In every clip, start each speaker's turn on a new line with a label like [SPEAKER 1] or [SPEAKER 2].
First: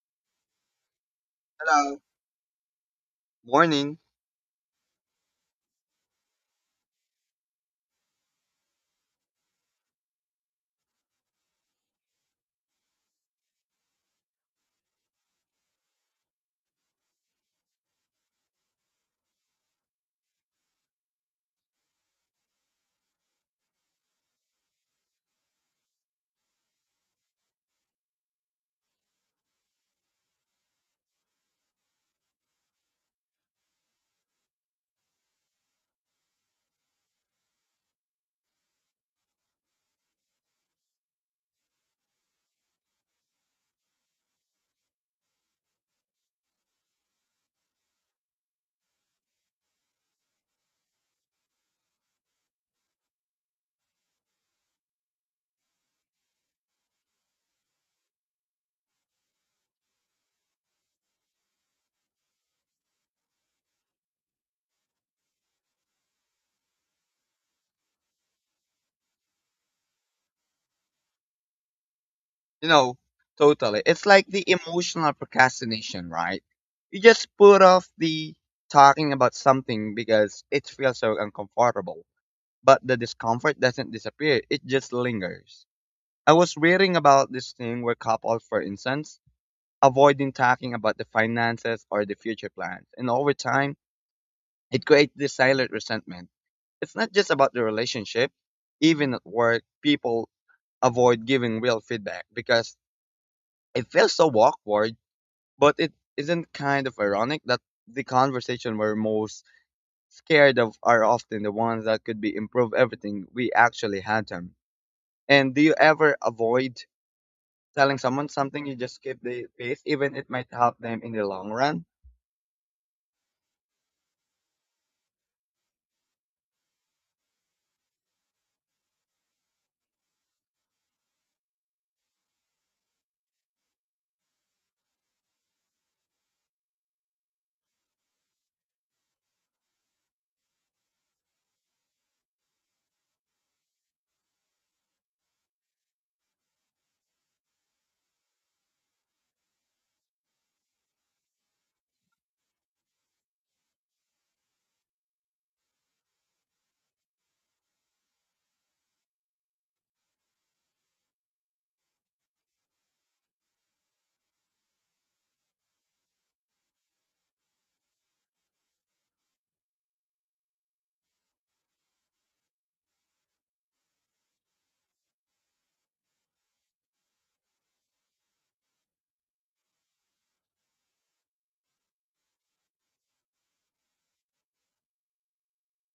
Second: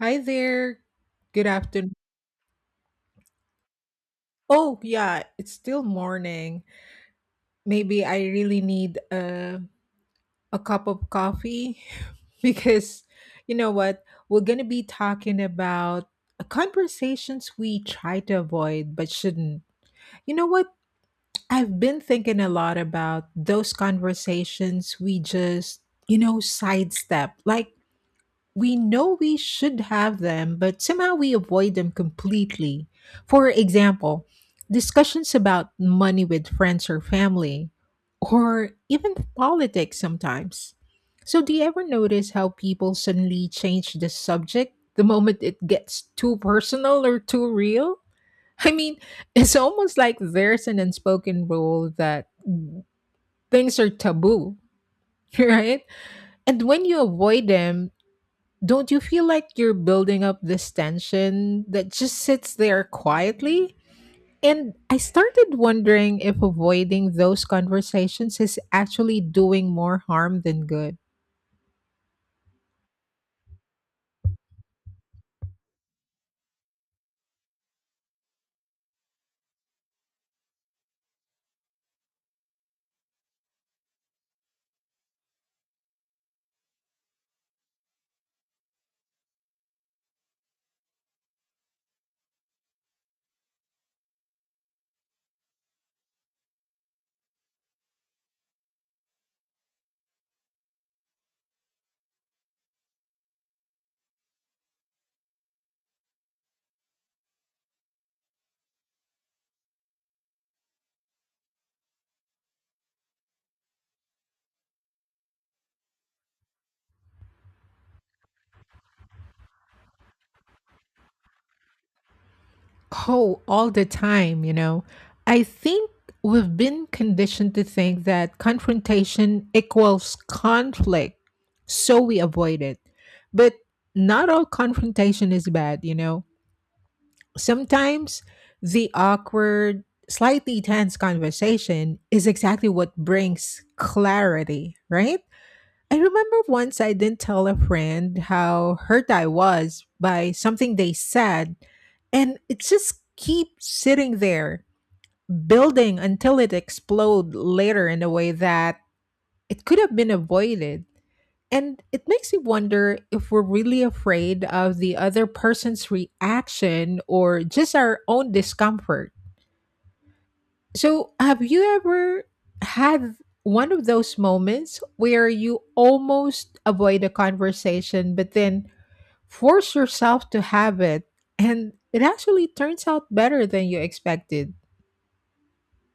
[SPEAKER 1] Hi there. Good afternoon.
[SPEAKER 2] Hello. Morning.
[SPEAKER 1] Oh, yeah, it's still morning. Maybe I really need a cup of coffee because you know what? We're going to be talking about conversations we try to avoid but shouldn't. You know what? I've been thinking a lot about those conversations we just sidestep. Like, we know we should have them, but somehow we avoid them completely. For example, discussions about money with friends or family, or even politics sometimes. So, do you ever notice how people suddenly change the subject the moment it gets too personal or too real? I mean, it's almost like there's an unspoken rule that things are taboo, right? And when you avoid them, don't you feel like you're building up this tension that just sits there quietly? And I started wondering if avoiding those conversations is actually doing more harm than good.
[SPEAKER 2] You know, totally. It's like the emotional procrastination, right? You just put off the talking about something because it feels so uncomfortable. But the discomfort doesn't disappear, it just lingers. I was reading about this thing where couples, for instance, avoiding talking about the finances or the future plans. And over time, it creates this silent resentment. It's not just about the relationship, even at work, people avoid giving real feedback because it feels so awkward, but it isn't kind of ironic that the conversation we're most scared of are often the ones that could be improve everything we actually had them. And do you ever avoid telling someone something you just keep the peace, even it might help them in the long run?
[SPEAKER 1] Oh, all the time, you know. I think we've been conditioned to think that confrontation equals conflict, so we avoid it. But not all confrontation is bad, you know. Sometimes the awkward, slightly tense conversation is exactly what brings clarity, right? I remember once I didn't tell a friend how hurt I was by something they said, and it just keeps sitting there, building until it explode later in a way that it could have been avoided, and it makes you wonder if we're really afraid of the other person's reaction or just our own discomfort. So, have you ever had one of those moments where you almost avoid a conversation, but then force yourself to have it? And it actually turns out better than you expected.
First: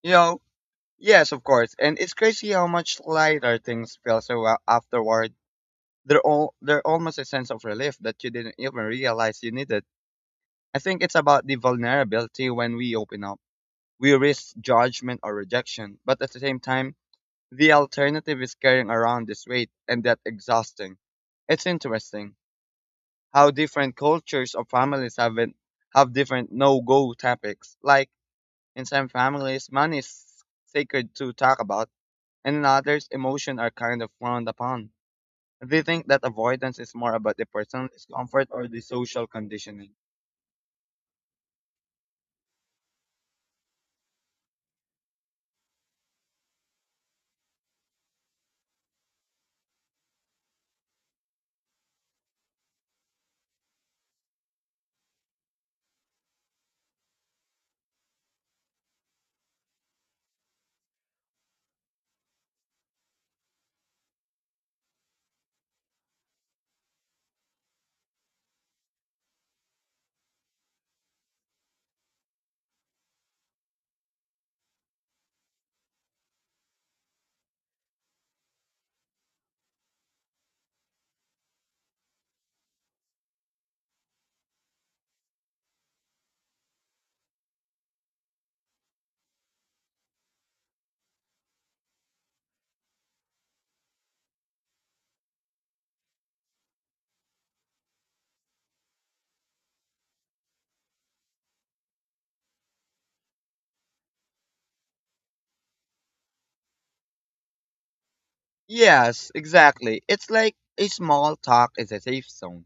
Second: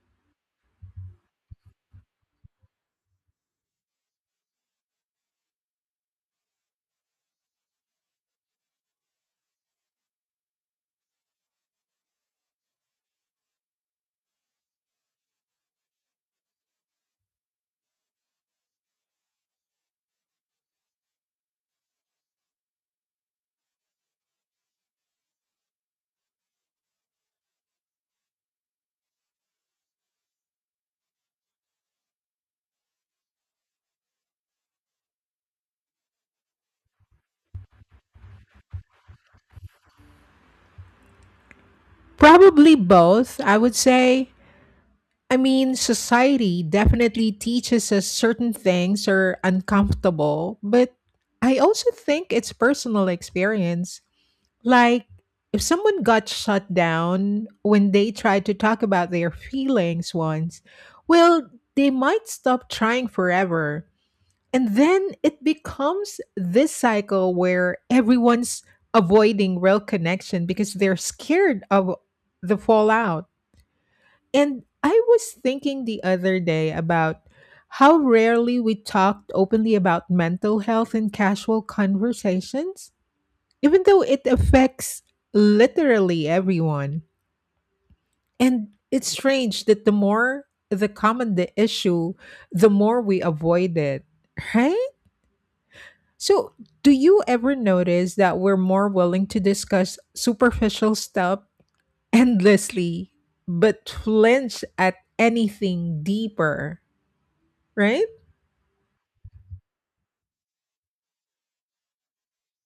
[SPEAKER 2] You know, yes, of course. And it's crazy how much lighter things feel so well afterward. They're almost a sense of relief that you didn't even realize you needed. I think it's about the vulnerability when we open up. We risk judgment or rejection, but at the same time, the alternative is carrying around this weight and that exhausting. It's interesting how different cultures or families have it, have different no-go topics. Like in some families, money is sacred to talk about, and in others, emotion are kind of frowned upon. They think that avoidance is more about the personal discomfort or the social conditioning.
[SPEAKER 1] Probably both, I would say. I mean, society definitely teaches us certain things are uncomfortable, but I also think it's personal experience. Like, if someone got shut down when they tried to talk about their feelings once, well, they might stop trying forever. And then it becomes this cycle where everyone's avoiding real connection because they're scared of the fallout. And I was thinking the other day about how rarely we talked openly about mental health in casual conversations, even though it affects literally everyone. And it's strange that the more the common the issue, the more we avoid it, right? So, do you ever notice that we're more willing to discuss superficial stuff endlessly, but flinch at anything deeper? Right?
[SPEAKER 2] Yes, exactly. It's like a small talk is a safe zone.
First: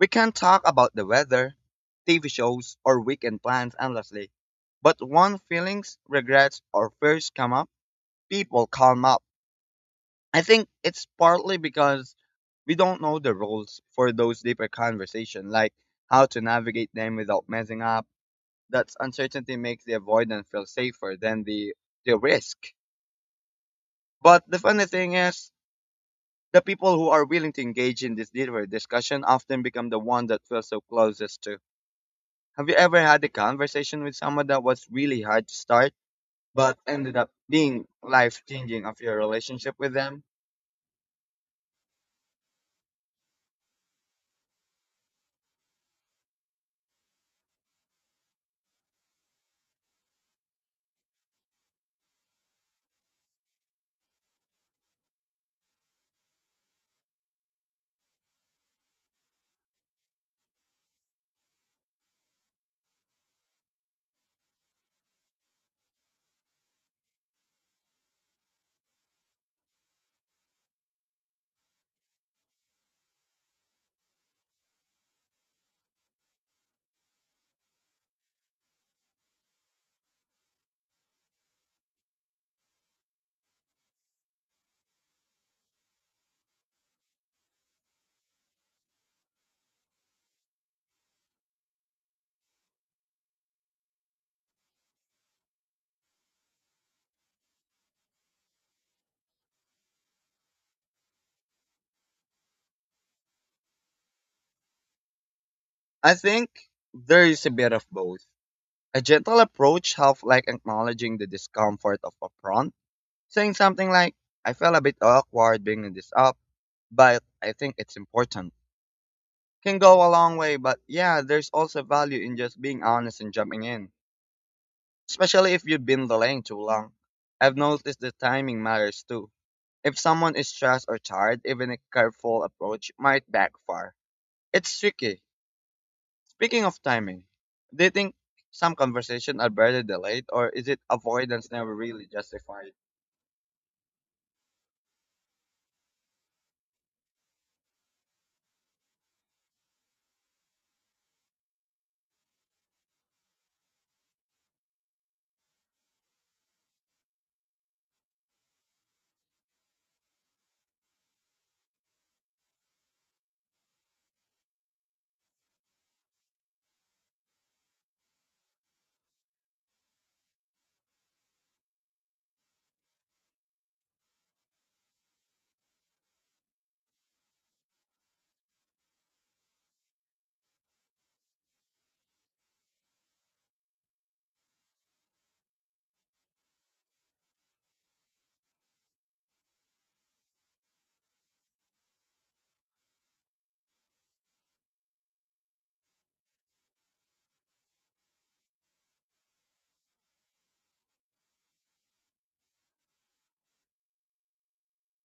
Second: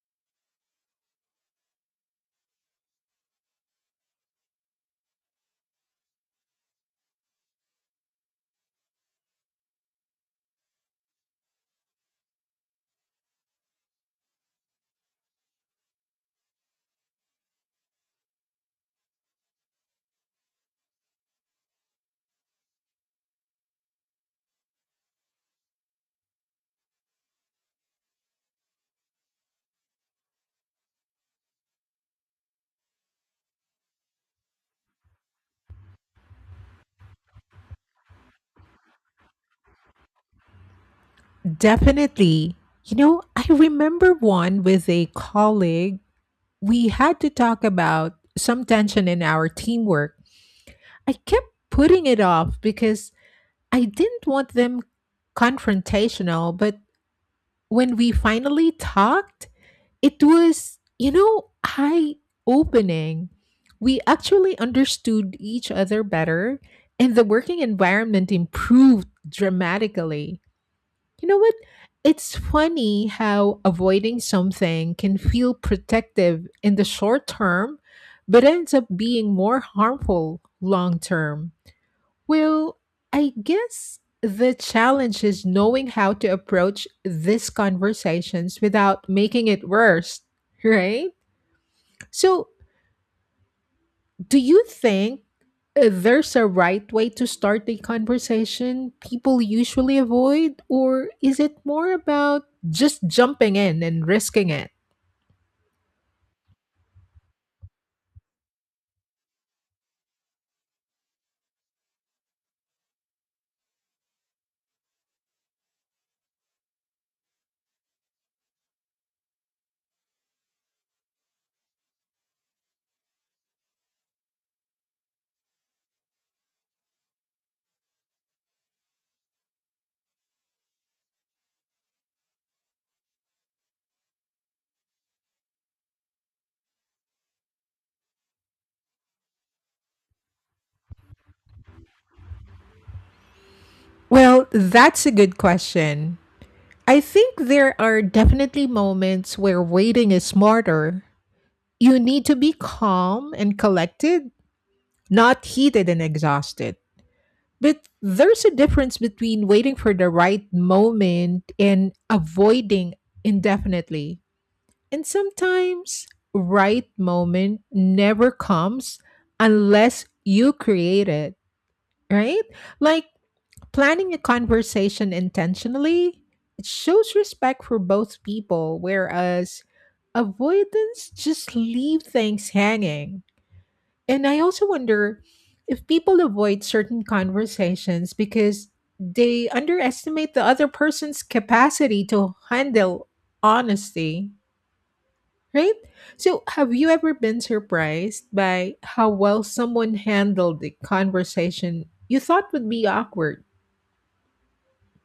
[SPEAKER 2] We can talk about the weather, TV shows, or weekend plans endlessly. But when feelings, regrets, or fears come up, people calm up. I think it's partly because we don't know the rules for those deeper conversations, like how to navigate them without messing up. That uncertainty makes the avoidance feel safer than the risk. But the funny thing is, the people who are willing to engage in this deeper discussion often become the one that feels so closest to. Have you ever had a conversation with someone that was really hard to start, but ended up being life changing of your relationship with them?
[SPEAKER 1] Definitely. You know, I remember one with a colleague. We had to talk about some tension in our teamwork. I kept putting it off because I didn't want them confrontational. But when we finally talked, it was, you know, eye opening. We actually understood each other better, and the working environment improved dramatically. You know what? It's funny how avoiding something can feel protective in the short term, but ends up being more harmful long term. Well, I guess the challenge is knowing how to approach these conversations without making it worse, right? So, do you think there's a right way to start a conversation people usually avoid, or is it more about just jumping in and risking it?
[SPEAKER 2] I think there is a bit of both. A gentle approach of like acknowledging the discomfort of a prompt, saying something like, I feel a bit awkward bringing this up, but I think it's important. Can go a long way, but yeah, there's also value in just being honest and jumping in, especially if you've been delaying too long. I've noticed the timing matters too. If someone is stressed or tired, even a careful approach might backfire. It's tricky. Speaking of timing, do you think some conversations are better delayed, or is it avoidance never really justified?
[SPEAKER 1] Well, that's a good question. I think there are definitely moments where waiting is smarter. You need to be calm and collected, not heated and exhausted. But there's a difference between waiting for the right moment and avoiding indefinitely. And sometimes right moment never comes unless you create it, right? Like planning a conversation intentionally, it shows respect for both people, whereas avoidance just leave things hanging. And I also wonder if people avoid certain conversations because they underestimate the other person's capacity to handle honesty, right? So, have you ever been surprised by how well someone handled the conversation you thought would be awkward?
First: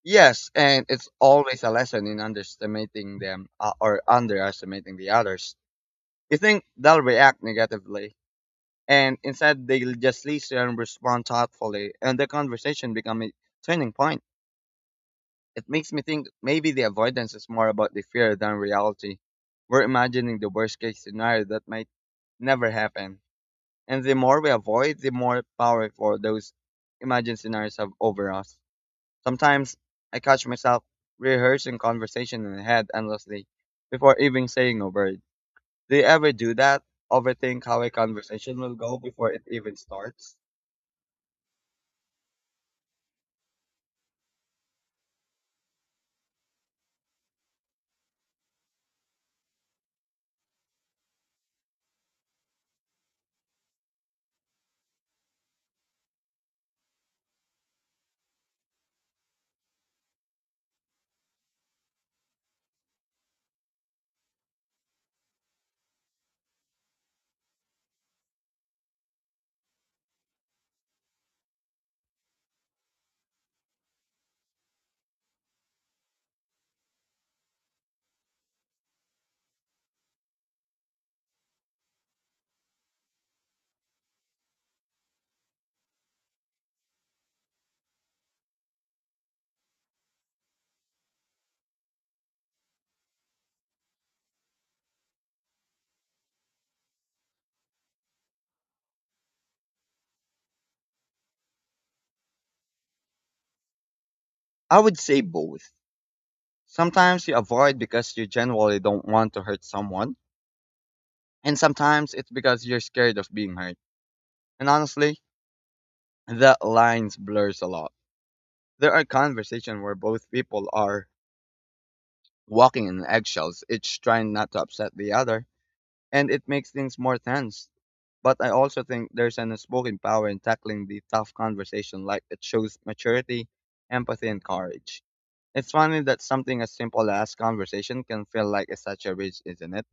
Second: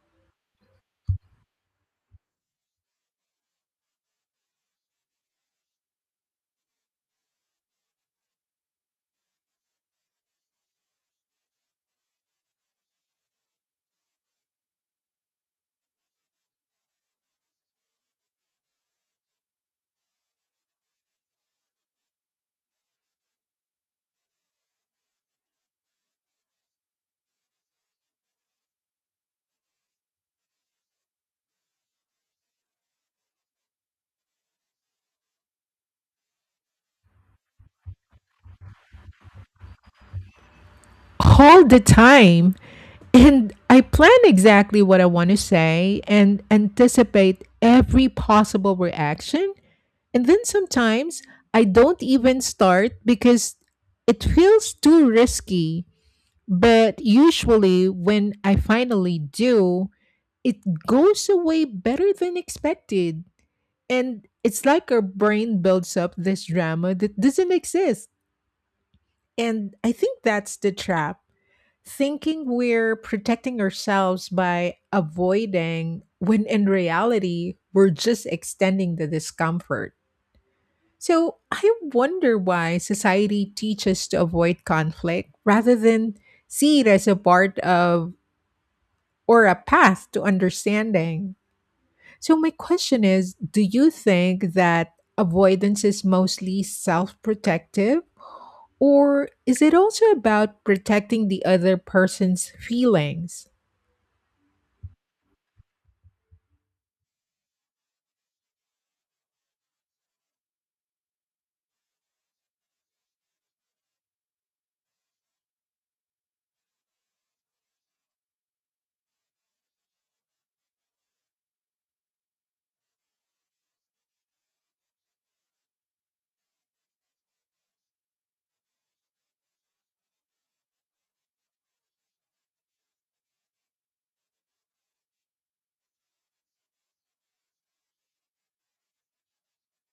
[SPEAKER 2] Yes, and it's always a lesson in underestimating them or underestimating the others. You think they'll react negatively, and instead they'll just listen and respond thoughtfully, and the conversation become a turning point. It makes me think maybe the avoidance is more about the fear than reality. We're imagining the worst case scenario that might never happen. And the more we avoid, the more power those imagined scenarios have over us. Sometimes I catch myself rehearsing conversation in my head endlessly before even saying a word. Do you ever do that? Overthink how a conversation will go before it even starts?
[SPEAKER 1] All the time. And I plan exactly what I want to say and anticipate every possible reaction. And then sometimes I don't even start because it feels too risky. But usually, when I finally do, it goes away better than expected. And it's like our brain builds up this drama that doesn't exist. And I think that's the trap, thinking we're protecting ourselves by avoiding when in reality we're just extending the discomfort. So I wonder why society teaches to avoid conflict rather than see it as a part of or a path to understanding. So my question is, do you think that avoidance is mostly self-protective or is it also about protecting the other person's feelings?
[SPEAKER 2] I would say both. Sometimes you avoid because you generally don't want to hurt someone. And sometimes it's because you're scared of being hurt. And honestly, that lines blurs a lot. There are conversations where both people are walking in eggshells, each trying not to upset the other, and it makes things more tense. But I also think there's an unspoken power in tackling the tough conversation, like it shows maturity, empathy, and courage. It's funny that something as simple as conversation can feel like it's such a risk, isn't it?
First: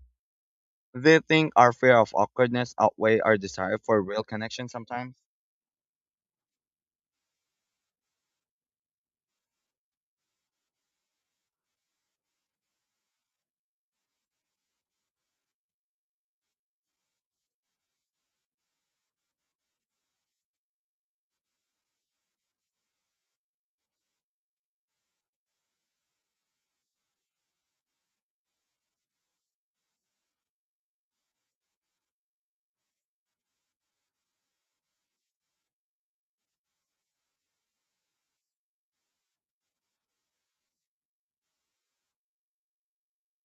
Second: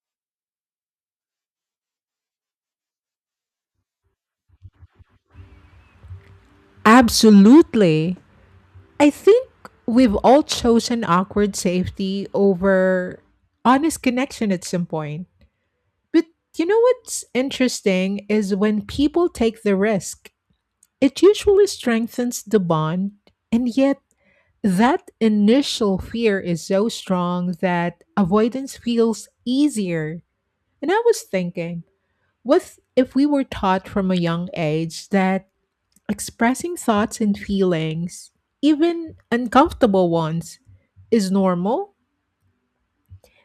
[SPEAKER 2] They think our fear of awkwardness outweigh our desire for real connection sometimes.
[SPEAKER 1] Absolutely. I think we've all chosen awkward safety over honest connection at some point. But you know what's interesting is when people take the risk, it usually strengthens the bond. And yet, that initial fear is so strong that avoidance feels easier. And I was thinking, what if we were taught from a young age that expressing thoughts and feelings, even uncomfortable ones, is normal?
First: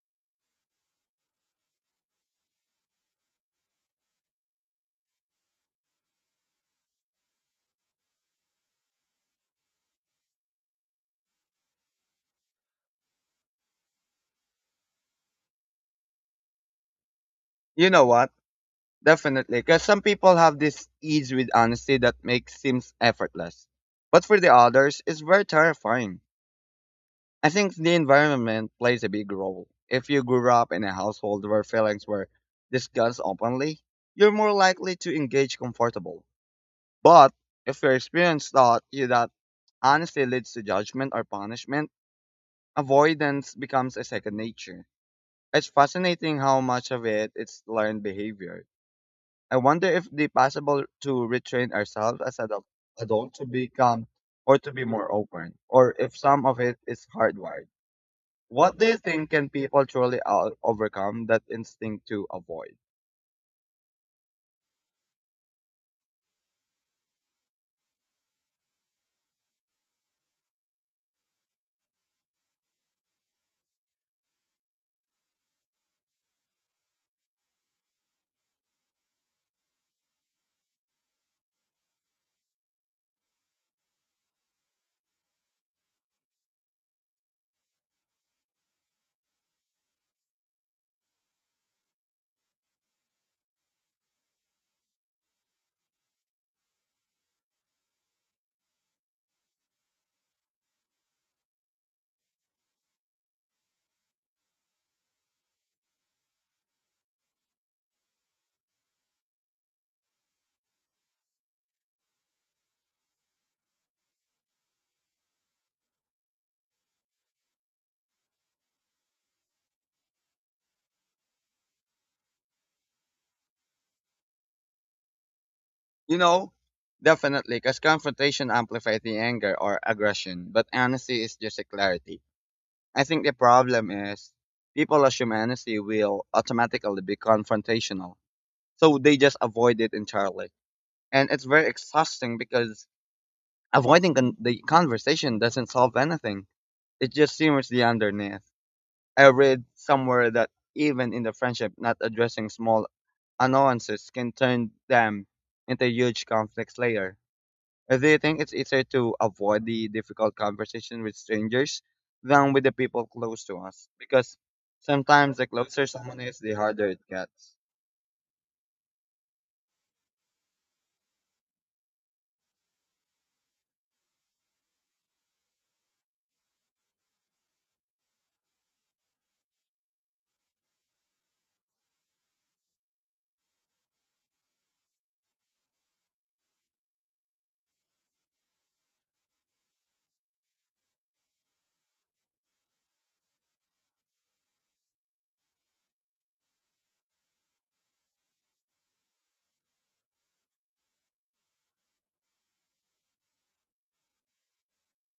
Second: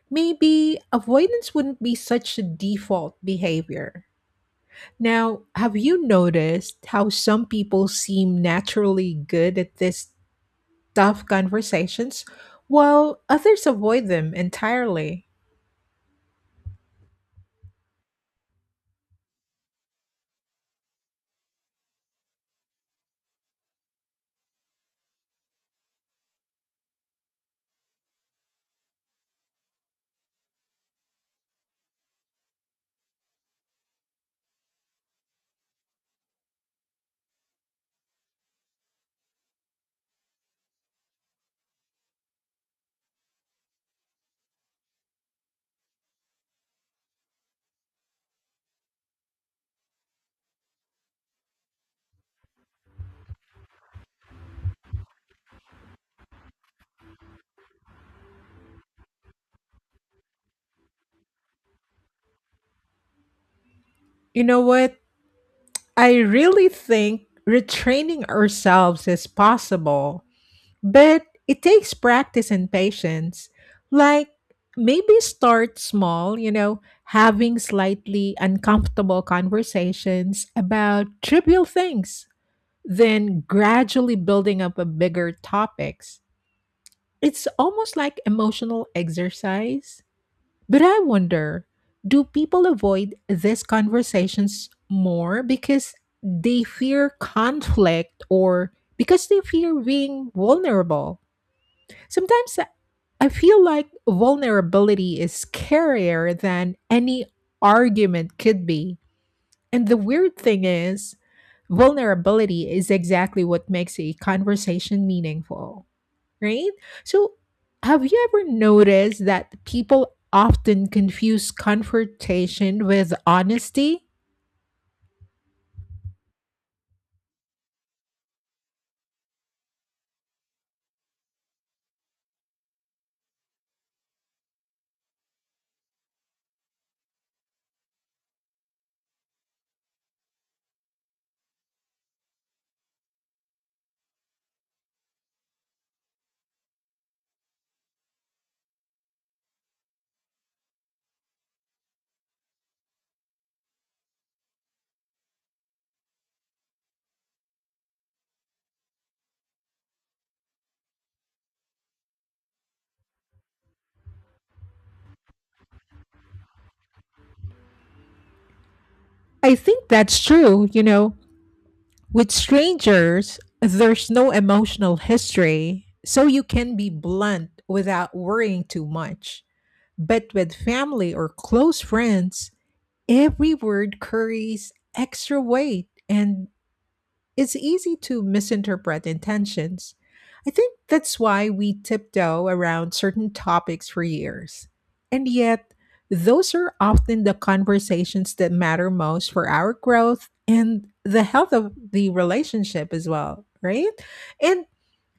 [SPEAKER 1] Maybe avoidance wouldn't be such a default behavior. Now, have you noticed how some people seem naturally good at these tough conversations while others avoid them entirely?
[SPEAKER 2] You know what? Definitely, because some people have this ease with honesty that makes seems effortless, but for the others, it's very terrifying. I think the environment plays a big role. If you grew up in a household where feelings were discussed openly, you're more likely to engage comfortable. But if your experience taught you that honesty leads to judgment or punishment, avoidance becomes a second nature. It's fascinating how much of it is learned behavior. I wonder if the possible to retrain ourselves as adult to become or to be more open, or if some of it is hardwired. What do you think can people truly overcome that instinct to avoid?
[SPEAKER 1] You know what? I really think retraining ourselves is possible, but it takes practice and patience. Like, maybe start small, you know, having slightly uncomfortable conversations about trivial things then gradually building up a bigger topics. It's almost like emotional exercise. But I wonder, do people avoid these conversations more because they fear conflict or because they fear being vulnerable? Sometimes I feel like vulnerability is scarier than any argument could be. And the weird thing is, vulnerability is exactly what makes a conversation meaningful, right? So, have you ever noticed that people often confuse confrontation with honesty?
[SPEAKER 2] You know, definitely, because confrontation amplifies the anger or aggression, but honesty is just a clarity. I think the problem is people assume honesty will automatically be confrontational, so they just avoid it entirely. And it's very exhausting because avoiding the conversation doesn't solve anything. It just simmers the underneath. I read somewhere that even in the friendship, not addressing small annoyances can turn them into huge conflicts later. Do you think it's easier to avoid the difficult conversation with strangers than with the people close to us? Because sometimes the closer someone is, the harder it gets.
[SPEAKER 1] I think that's true, you know. With strangers, there's no emotional history, so you can be blunt without worrying too much. But with family or close friends, every word carries extra weight, and it's easy to misinterpret intentions. I think that's why we tiptoe around certain topics for years. And yet, those are often the conversations that matter most for our growth and the health of the relationship as well, right? And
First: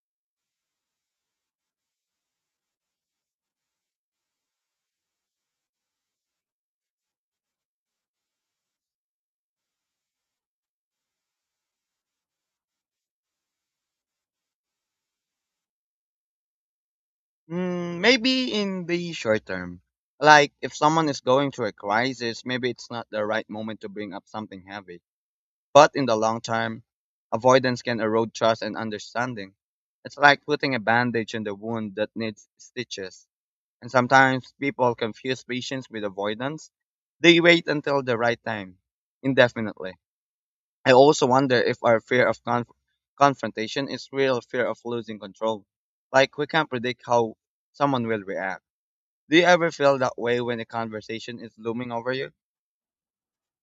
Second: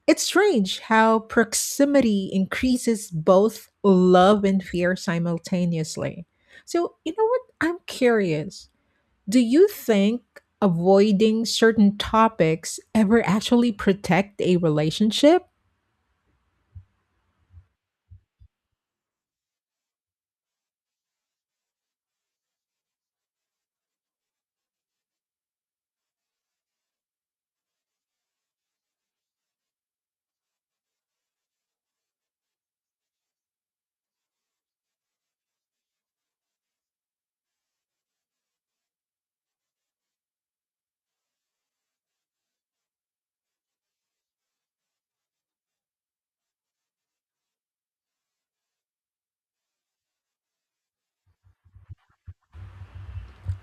[SPEAKER 1] it's strange how proximity increases both love and fear simultaneously. So, you know what? I'm curious, do you think avoiding certain topics ever actually protect a relationship?
[SPEAKER 2] Mm, maybe in the short term. Like if someone is going through a crisis, maybe it's not the right moment to bring up something heavy. But in the long term, avoidance can erode trust and understanding. It's like putting a bandage on the wound that needs stitches. And sometimes people confuse patience with avoidance. They wait until the right time, indefinitely. I also wonder if our fear of confrontation is real fear of losing control. Like we can't predict how someone will react. Do you ever feel that way when a conversation is looming over you?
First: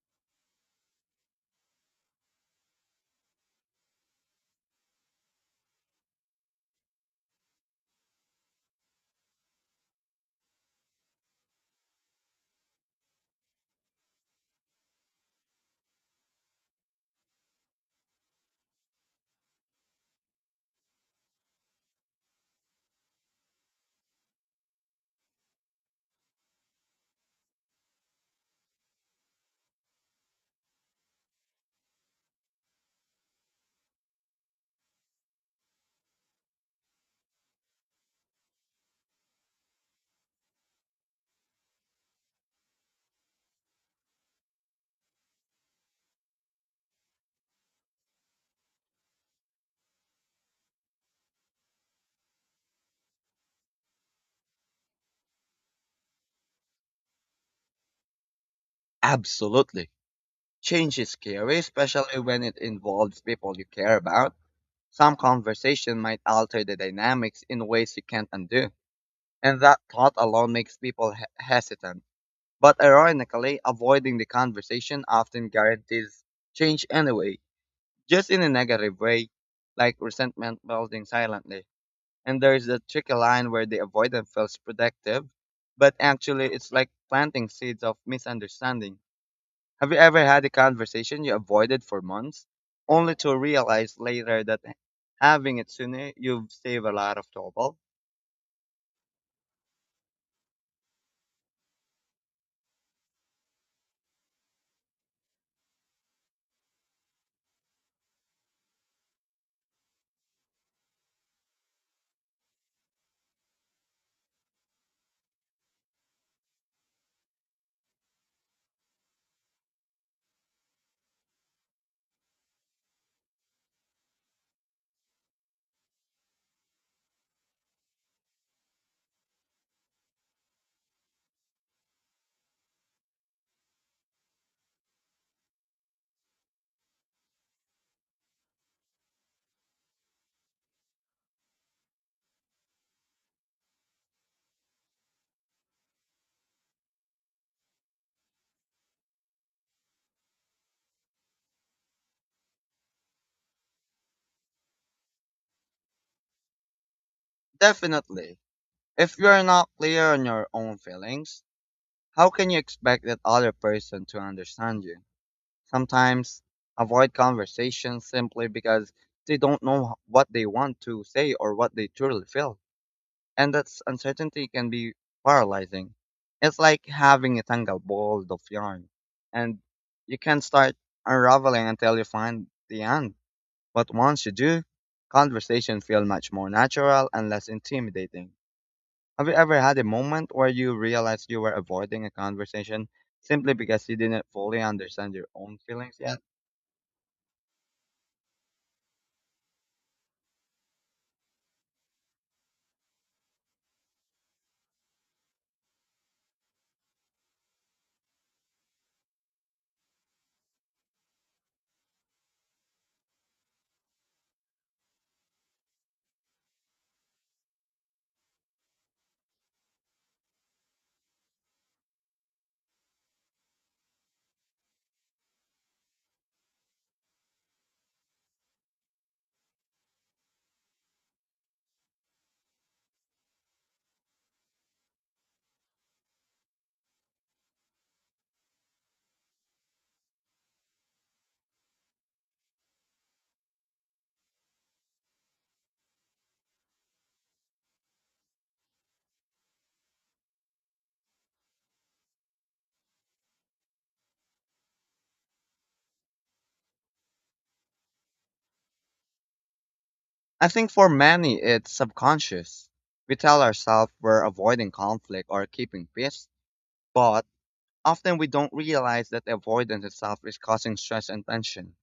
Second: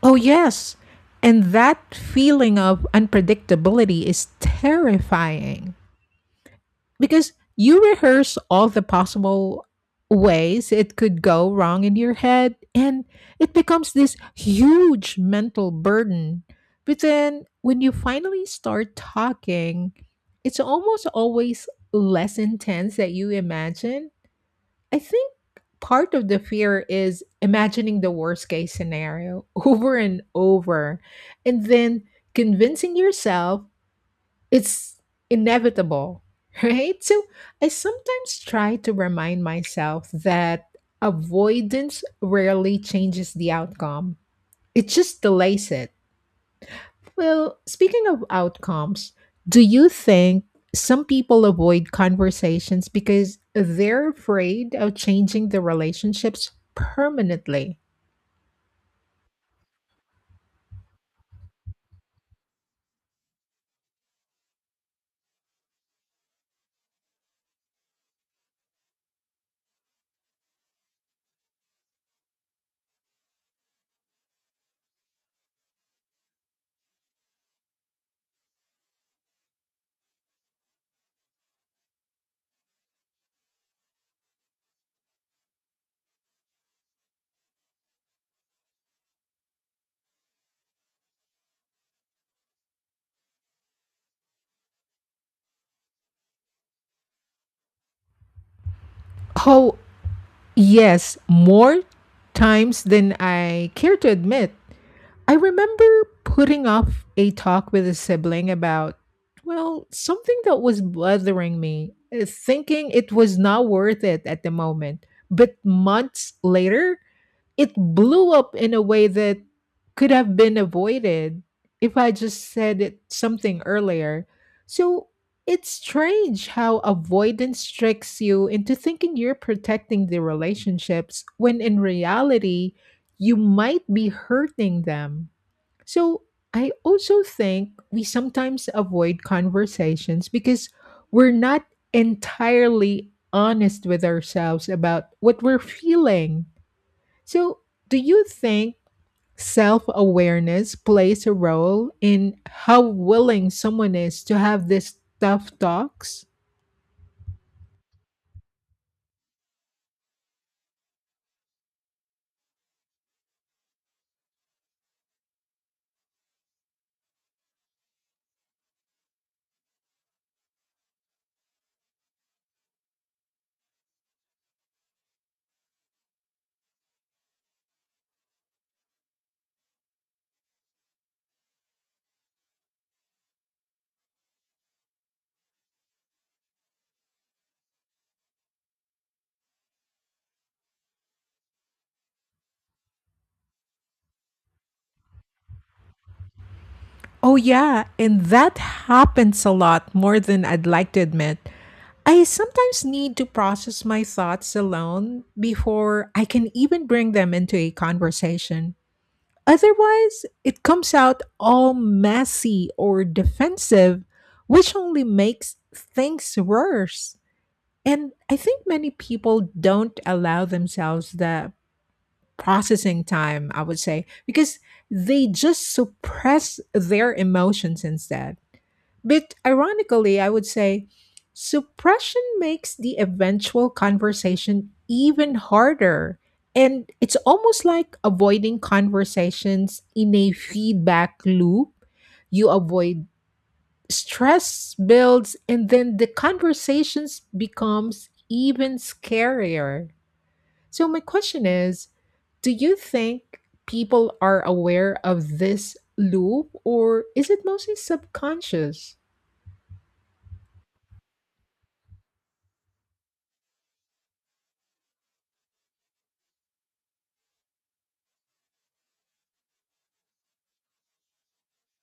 [SPEAKER 1] Oh, yes. And that feeling of unpredictability is terrifying, because you rehearse all the possible ways it could go wrong in your head, and it becomes this huge mental burden. But then when you finally start talking, it's almost always less intense than you imagine. I think part of the fear is imagining the worst case scenario over and over, and then convincing yourself it's inevitable, right? So I sometimes try to remind myself that avoidance rarely changes the outcome, it just delays it. Well, speaking of outcomes, do you think some people avoid conversations because they're afraid of changing the relationships permanently?
[SPEAKER 2] Absolutely. Change is scary, especially when it involves people you care about. Some conversation might alter the dynamics in ways you can't undo, and that thought alone makes people hesitant. But ironically, avoiding the conversation often guarantees change anyway, just in a negative way, like resentment building silently. And there's that tricky line where the avoidance feels protective, but actually it's like planting seeds of misunderstanding. Have you ever had a conversation you avoided for months, only to realize later that having it sooner, you've saved a lot of trouble?
[SPEAKER 1] Oh, yes, more times than I care to admit. I remember putting off a talk with a sibling about, well, something that was bothering me, thinking it was not worth it at the moment. But months later, it blew up in a way that could have been avoided if I just said it something earlier. So it's strange how avoidance tricks you into thinking you're protecting the relationships when in reality, you might be hurting them. So I also think we sometimes avoid conversations because we're not entirely honest with ourselves about what we're feeling. So, do you think self awareness plays a role in how willing someone is to have these tough talks?
[SPEAKER 2] Definitely. If you're not clear on your own feelings, how can you expect that other person to understand you? Sometimes avoid conversations simply because they don't know what they want to say or what they truly feel. And that uncertainty can be paralyzing. It's like having a tangled ball of yarn, and you can't start unraveling until you find the end. But once you do, conversations feel much more natural and less intimidating. Have you ever had a moment where you realized you were avoiding a conversation simply because you didn't fully understand your own feelings yet?
[SPEAKER 1] Oh, yeah, and that happens a lot more than I'd like to admit. I sometimes need to process my thoughts alone before I can even bring them into a conversation. Otherwise, it comes out all messy or defensive, which only makes things worse. And I think many people don't allow themselves the processing time, I would say, because they just suppress their emotions instead. But ironically, I would say suppression makes the eventual conversation even harder. And it's almost like avoiding conversations in a feedback loop. You avoid, stress builds, and then the conversations becomes even scarier. So my question is, do you think people are aware of this loop, or is it mostly subconscious?
[SPEAKER 2] I think for many, it's subconscious. We tell ourselves we're avoiding conflict or keeping peace, but often we don't realize that avoidance itself is causing stress and tension.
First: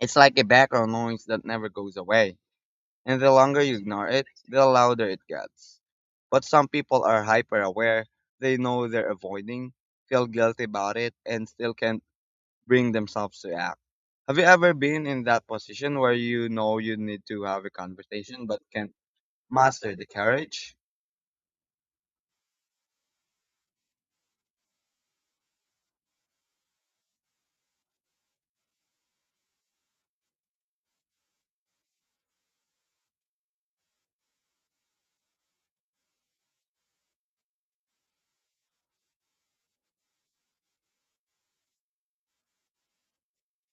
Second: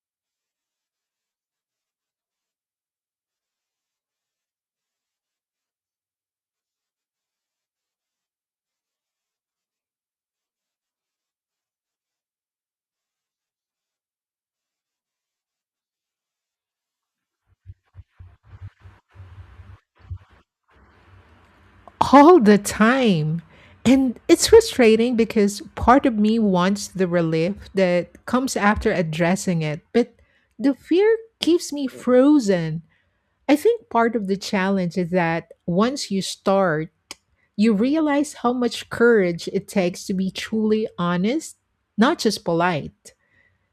[SPEAKER 2] It's like a background noise that never goes away. And the longer you ignore it, the louder it gets. But some people are hyper aware, they know they're avoiding, feel guilty about it, and still can't bring themselves to act. Have you ever been in that position where you know you need to have a conversation but can't master the courage?
[SPEAKER 1] All the time. And it's frustrating because part of me wants the relief that comes after addressing it, but the fear keeps me frozen. I think part of the challenge is that once you start, you realize how much courage it takes to be truly honest, not just polite.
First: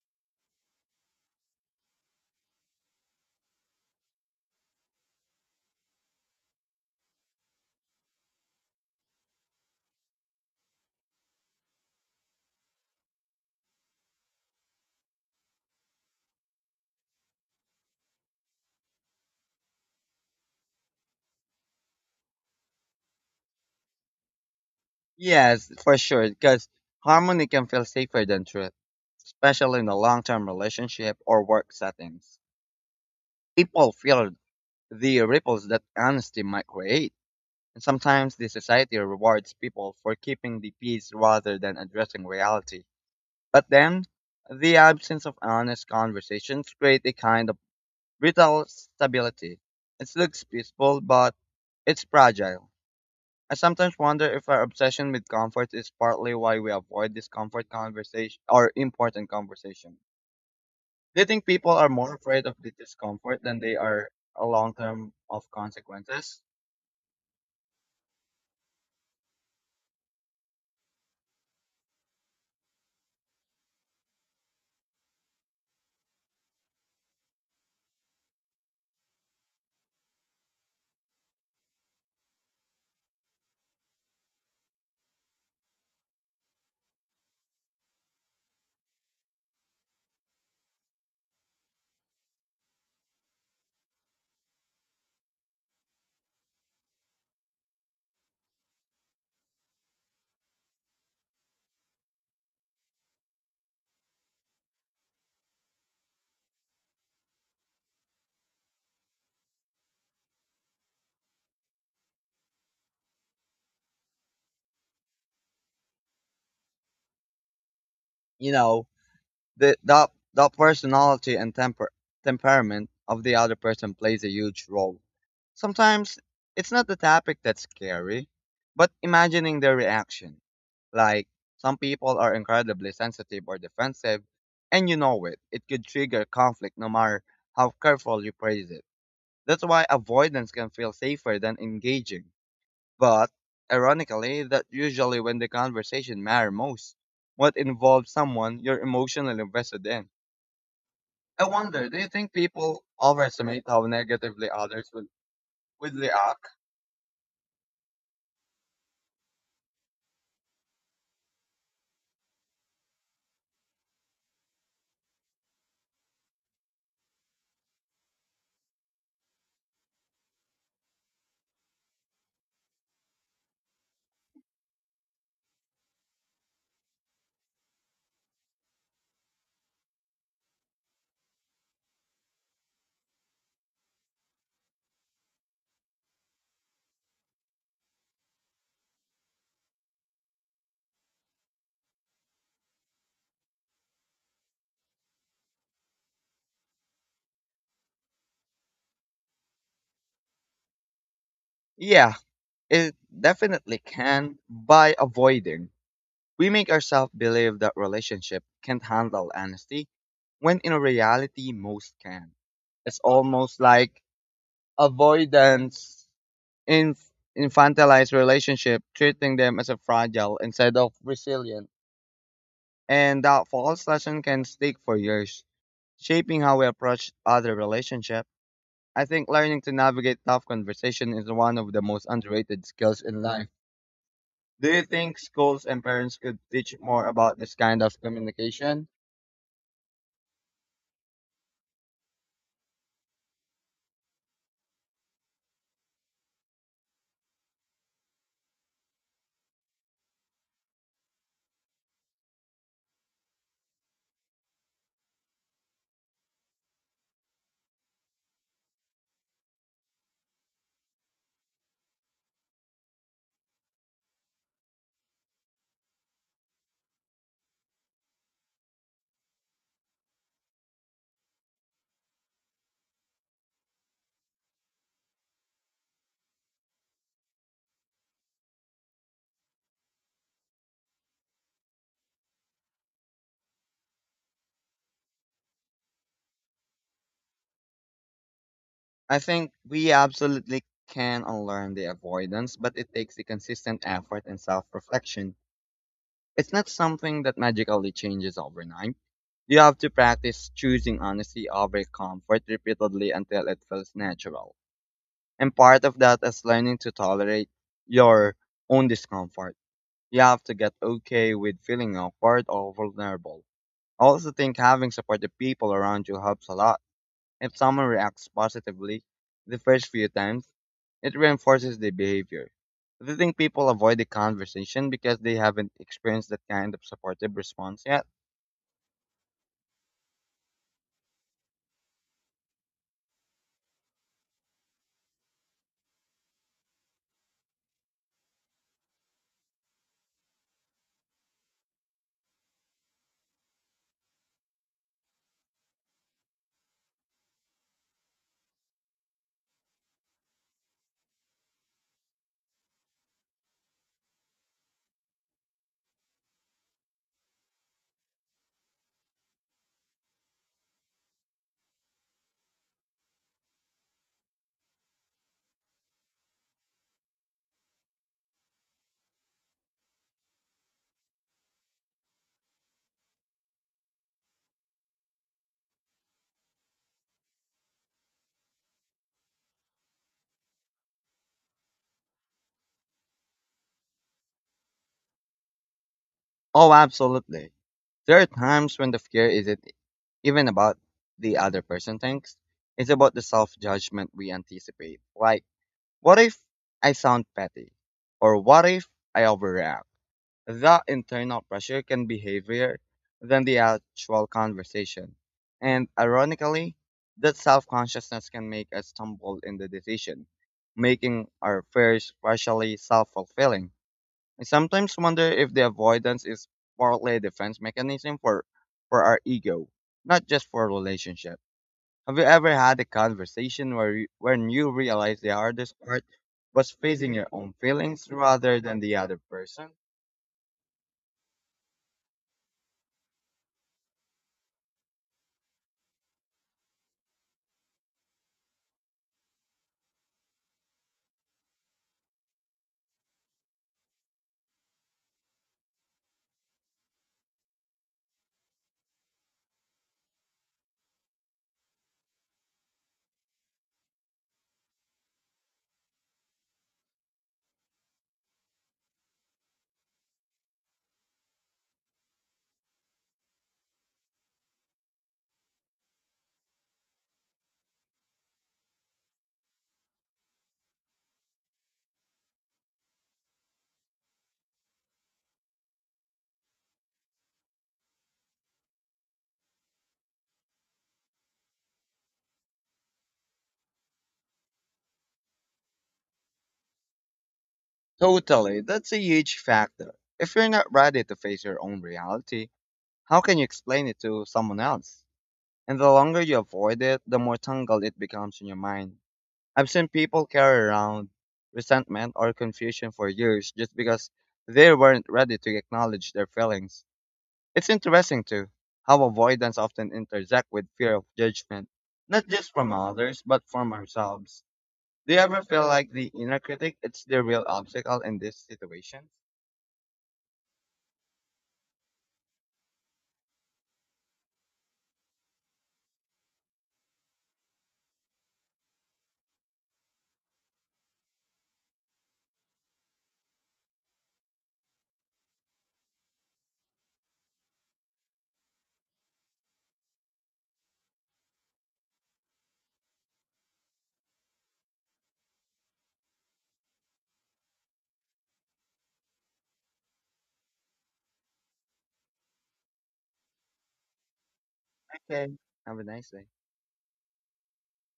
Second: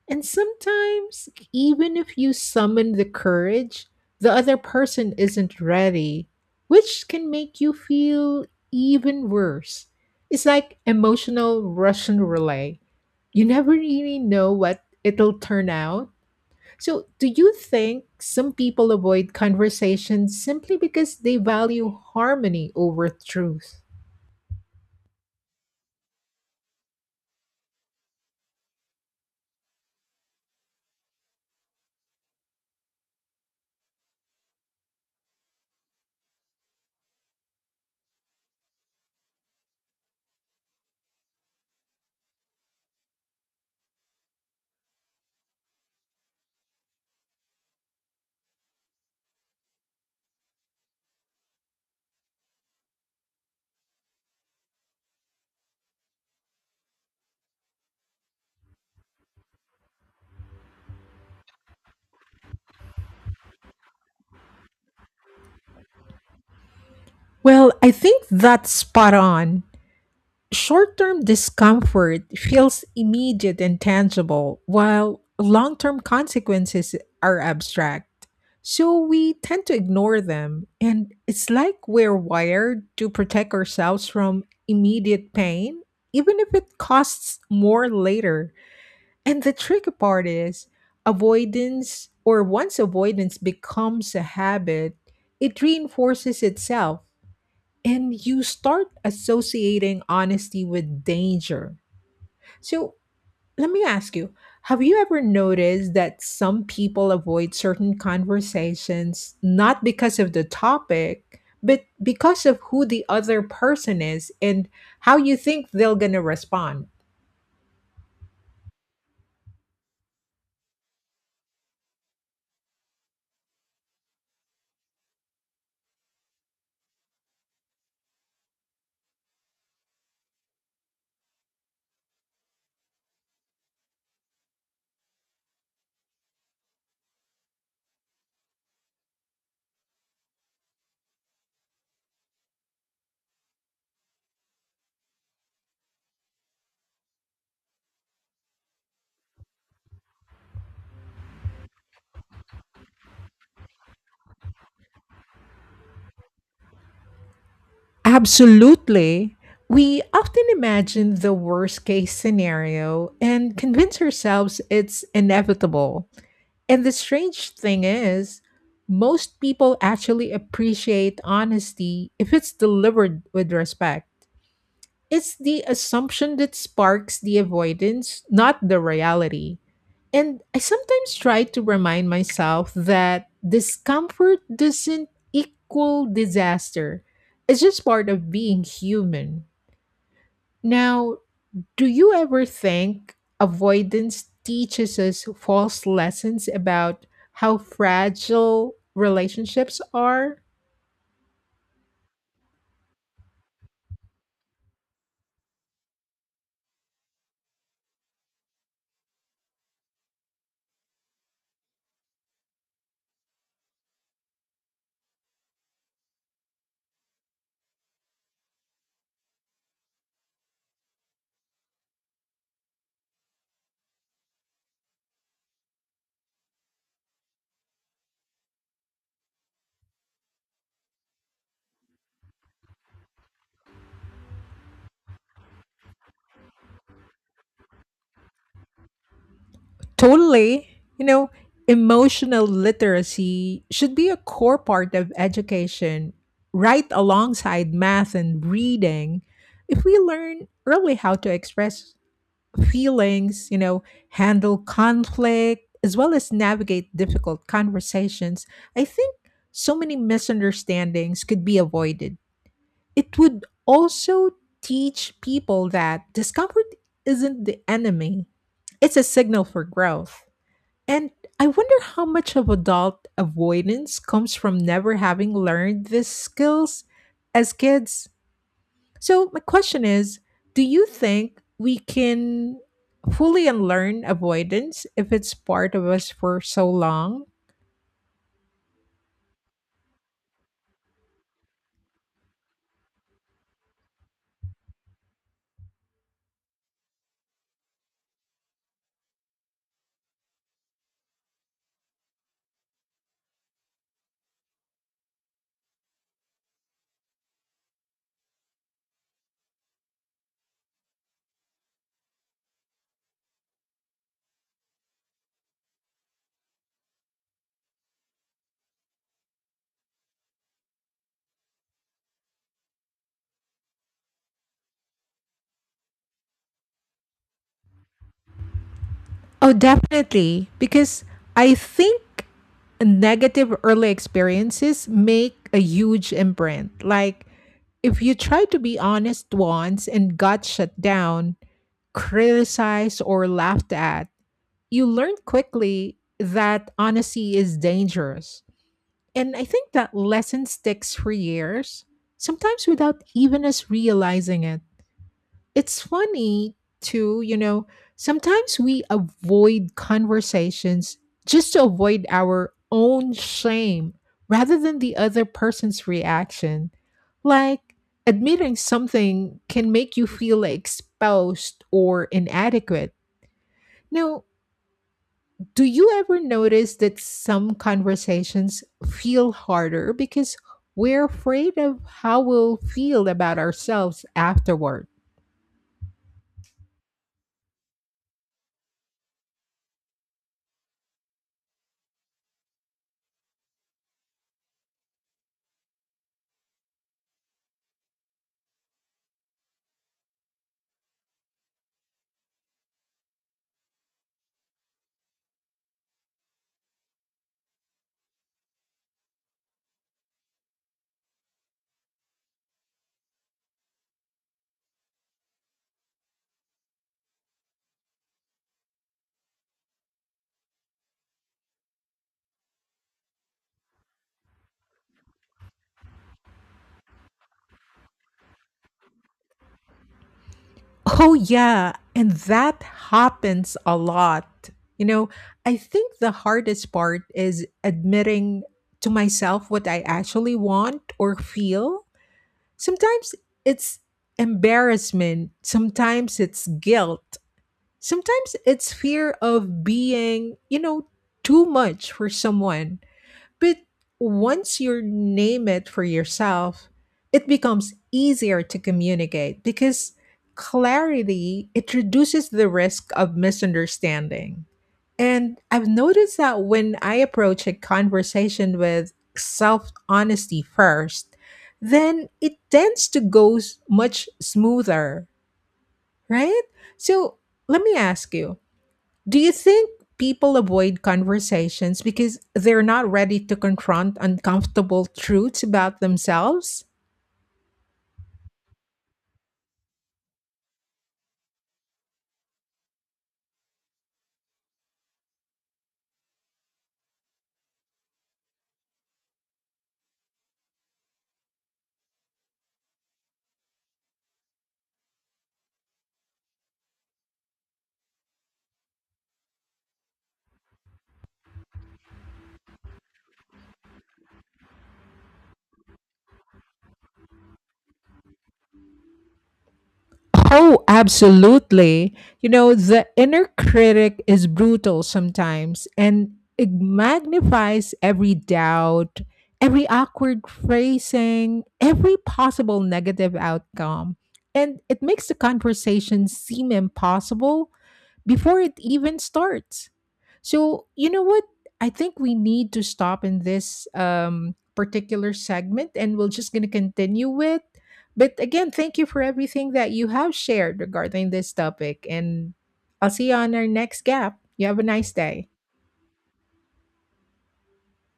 [SPEAKER 1] And sometimes, even if you summon the courage, the other person isn't ready, which can make you feel even worse. It's like emotional Russian relay. You never really know what it'll turn out. So, do you think some people avoid conversations simply because they value harmony over truth?
[SPEAKER 2] Yes, for sure, because harmony can feel safer than truth, especially in a long-term relationship or work settings. People feel the ripples that honesty might create, and sometimes the society rewards people for keeping the peace rather than addressing reality. But then, the absence of honest conversations create a kind of brittle stability. It looks peaceful, but it's fragile. I sometimes wonder if our obsession with comfort is partly why we avoid discomfort conversation or important conversation. Do you think people are more afraid of the discomfort than they are a long term of consequences?
[SPEAKER 1] Well, I think that's spot on. Short term discomfort feels immediate and tangible, while long term consequences are abstract. So we tend to ignore them, and it's like we're wired to protect ourselves from immediate pain, even if it costs more later. And the tricky part is avoidance, or once avoidance becomes a habit, it reinforces itself and you start associating honesty with danger. So, let me ask you, have you ever noticed that some people avoid certain conversations not because of the topic, but because of who the other person is and how you think they're going to respond?
[SPEAKER 2] You know, the the the personality and temperament of the other person plays a huge role. Sometimes it's not the topic that's scary, but imagining their reaction. Like, some people are incredibly sensitive or defensive, and you know it. It could trigger conflict no matter how careful you praise it. That's why avoidance can feel safer than engaging. But, ironically, that usually when the conversation matter most, what involves someone you're emotionally invested in. I wonder, do you think people overestimate how negatively will react?
[SPEAKER 1] Absolutely. We often imagine the worst case scenario and convince ourselves it's inevitable. And the strange thing is, most people actually appreciate honesty if it's delivered with respect. It's the assumption that sparks the avoidance, not the reality. And I sometimes try to remind myself that discomfort doesn't equal disaster, it's just part of being human. Now, do you ever think avoidance teaches us false lessons about how fragile relationships are?
[SPEAKER 2] Yeah, it definitely can by avoiding. We make ourselves believe that relationship can't handle honesty when in reality most can. It's almost like avoidance in infantilized relationship, treating them as a fragile instead of resilient. And that false lesson can stick for years, shaping how we approach other relationship. I think learning to navigate tough conversation is one of the most underrated skills in life. Do you think schools and parents could teach more about this kind of communication?
[SPEAKER 1] Totally. Emotional literacy should be a core part of education, right alongside math and reading. If we learn early how to express feelings, handle conflict, as well as navigate difficult conversations, I think so many misunderstandings could be avoided. It would also teach people that discomfort isn't the enemy, it's a signal for growth. And I wonder how much of adult avoidance comes from never having learned these skills as kids. So, my question is, do you think we can fully unlearn avoidance if it's part of us for so long?
[SPEAKER 2] I think we absolutely can unlearn the avoidance, but it takes the consistent effort and self reflection. It's not something that magically changes overnight. You have to practice choosing honesty over comfort repeatedly until it feels natural. And part of that is learning to tolerate your own discomfort. You have to get okay with feeling awkward or vulnerable. I also think having supportive people around you helps a lot. If someone reacts positively the first few times, it reinforces the behavior. Do you think people avoid the conversation because they haven't experienced that kind of supportive response yet?
[SPEAKER 1] Oh, definitely. Because I think negative early experiences make a huge imprint. Like, if you try to be honest once and got shut down, criticized, or laughed at, you learn quickly that honesty is dangerous. And I think that lesson sticks for years, sometimes without even us realizing it. It's funny, too, sometimes we avoid conversations just to avoid our own shame rather than the other person's reaction. Like, admitting something can make you feel exposed or inadequate. Now, do you ever notice that some conversations feel harder because we're afraid of how we'll feel about ourselves afterward?
[SPEAKER 2] Oh, absolutely. There are times when the fear isn't even about the other person thinks. It's about the self-judgment we anticipate. Like, what if I sound petty? Or what if I overreact? That internal pressure can be heavier than the actual conversation. And ironically, that self consciousness can make us stumble in the decision, making our fears partially self fulfilling. I sometimes wonder if the avoidance is partly a defense mechanism for our ego, not just for relationship. Have you ever had a conversation where when you realized the hardest part was facing your own feelings rather than the other person?
[SPEAKER 1] Oh, yeah. And that happens a lot. You know, I think the hardest part is admitting to myself what I actually want or feel. Sometimes it's embarrassment, sometimes it's guilt, sometimes it's fear of being too much for someone. But once you name it for yourself, it becomes easier to communicate because clarity it reduces the risk of misunderstanding. And I've noticed that when I approach a conversation with self honesty first, then it tends to go much smoother, right? So, let me ask you, do you think people avoid conversations because they're not ready to confront uncomfortable truths about themselves?
[SPEAKER 2] Totally, that's a huge factor. If you're not ready to face your own reality, how can you explain it to someone else? And the longer you avoid it, the more tangled it becomes in your mind. I've seen people carry around resentment or confusion for years just because they weren't ready to acknowledge their feelings. It's interesting too how avoidance often intersects with fear of judgment, not just from others, but from ourselves. Do you ever feel like the inner critic is the real obstacle in this situation?
[SPEAKER 1] Oh, absolutely. The inner critic is brutal sometimes, and it magnifies every doubt, every awkward phrasing, every possible negative outcome. And it makes the conversation seem impossible before it even starts. So, you know what? I think we need to stop in this particular segment, and we're just going to continue with. But again, thank you for everything that you have shared regarding this topic. And I'll see you on our next gap. You have a nice
[SPEAKER 2] Okay.
[SPEAKER 1] day.
[SPEAKER 2] Have a nice day.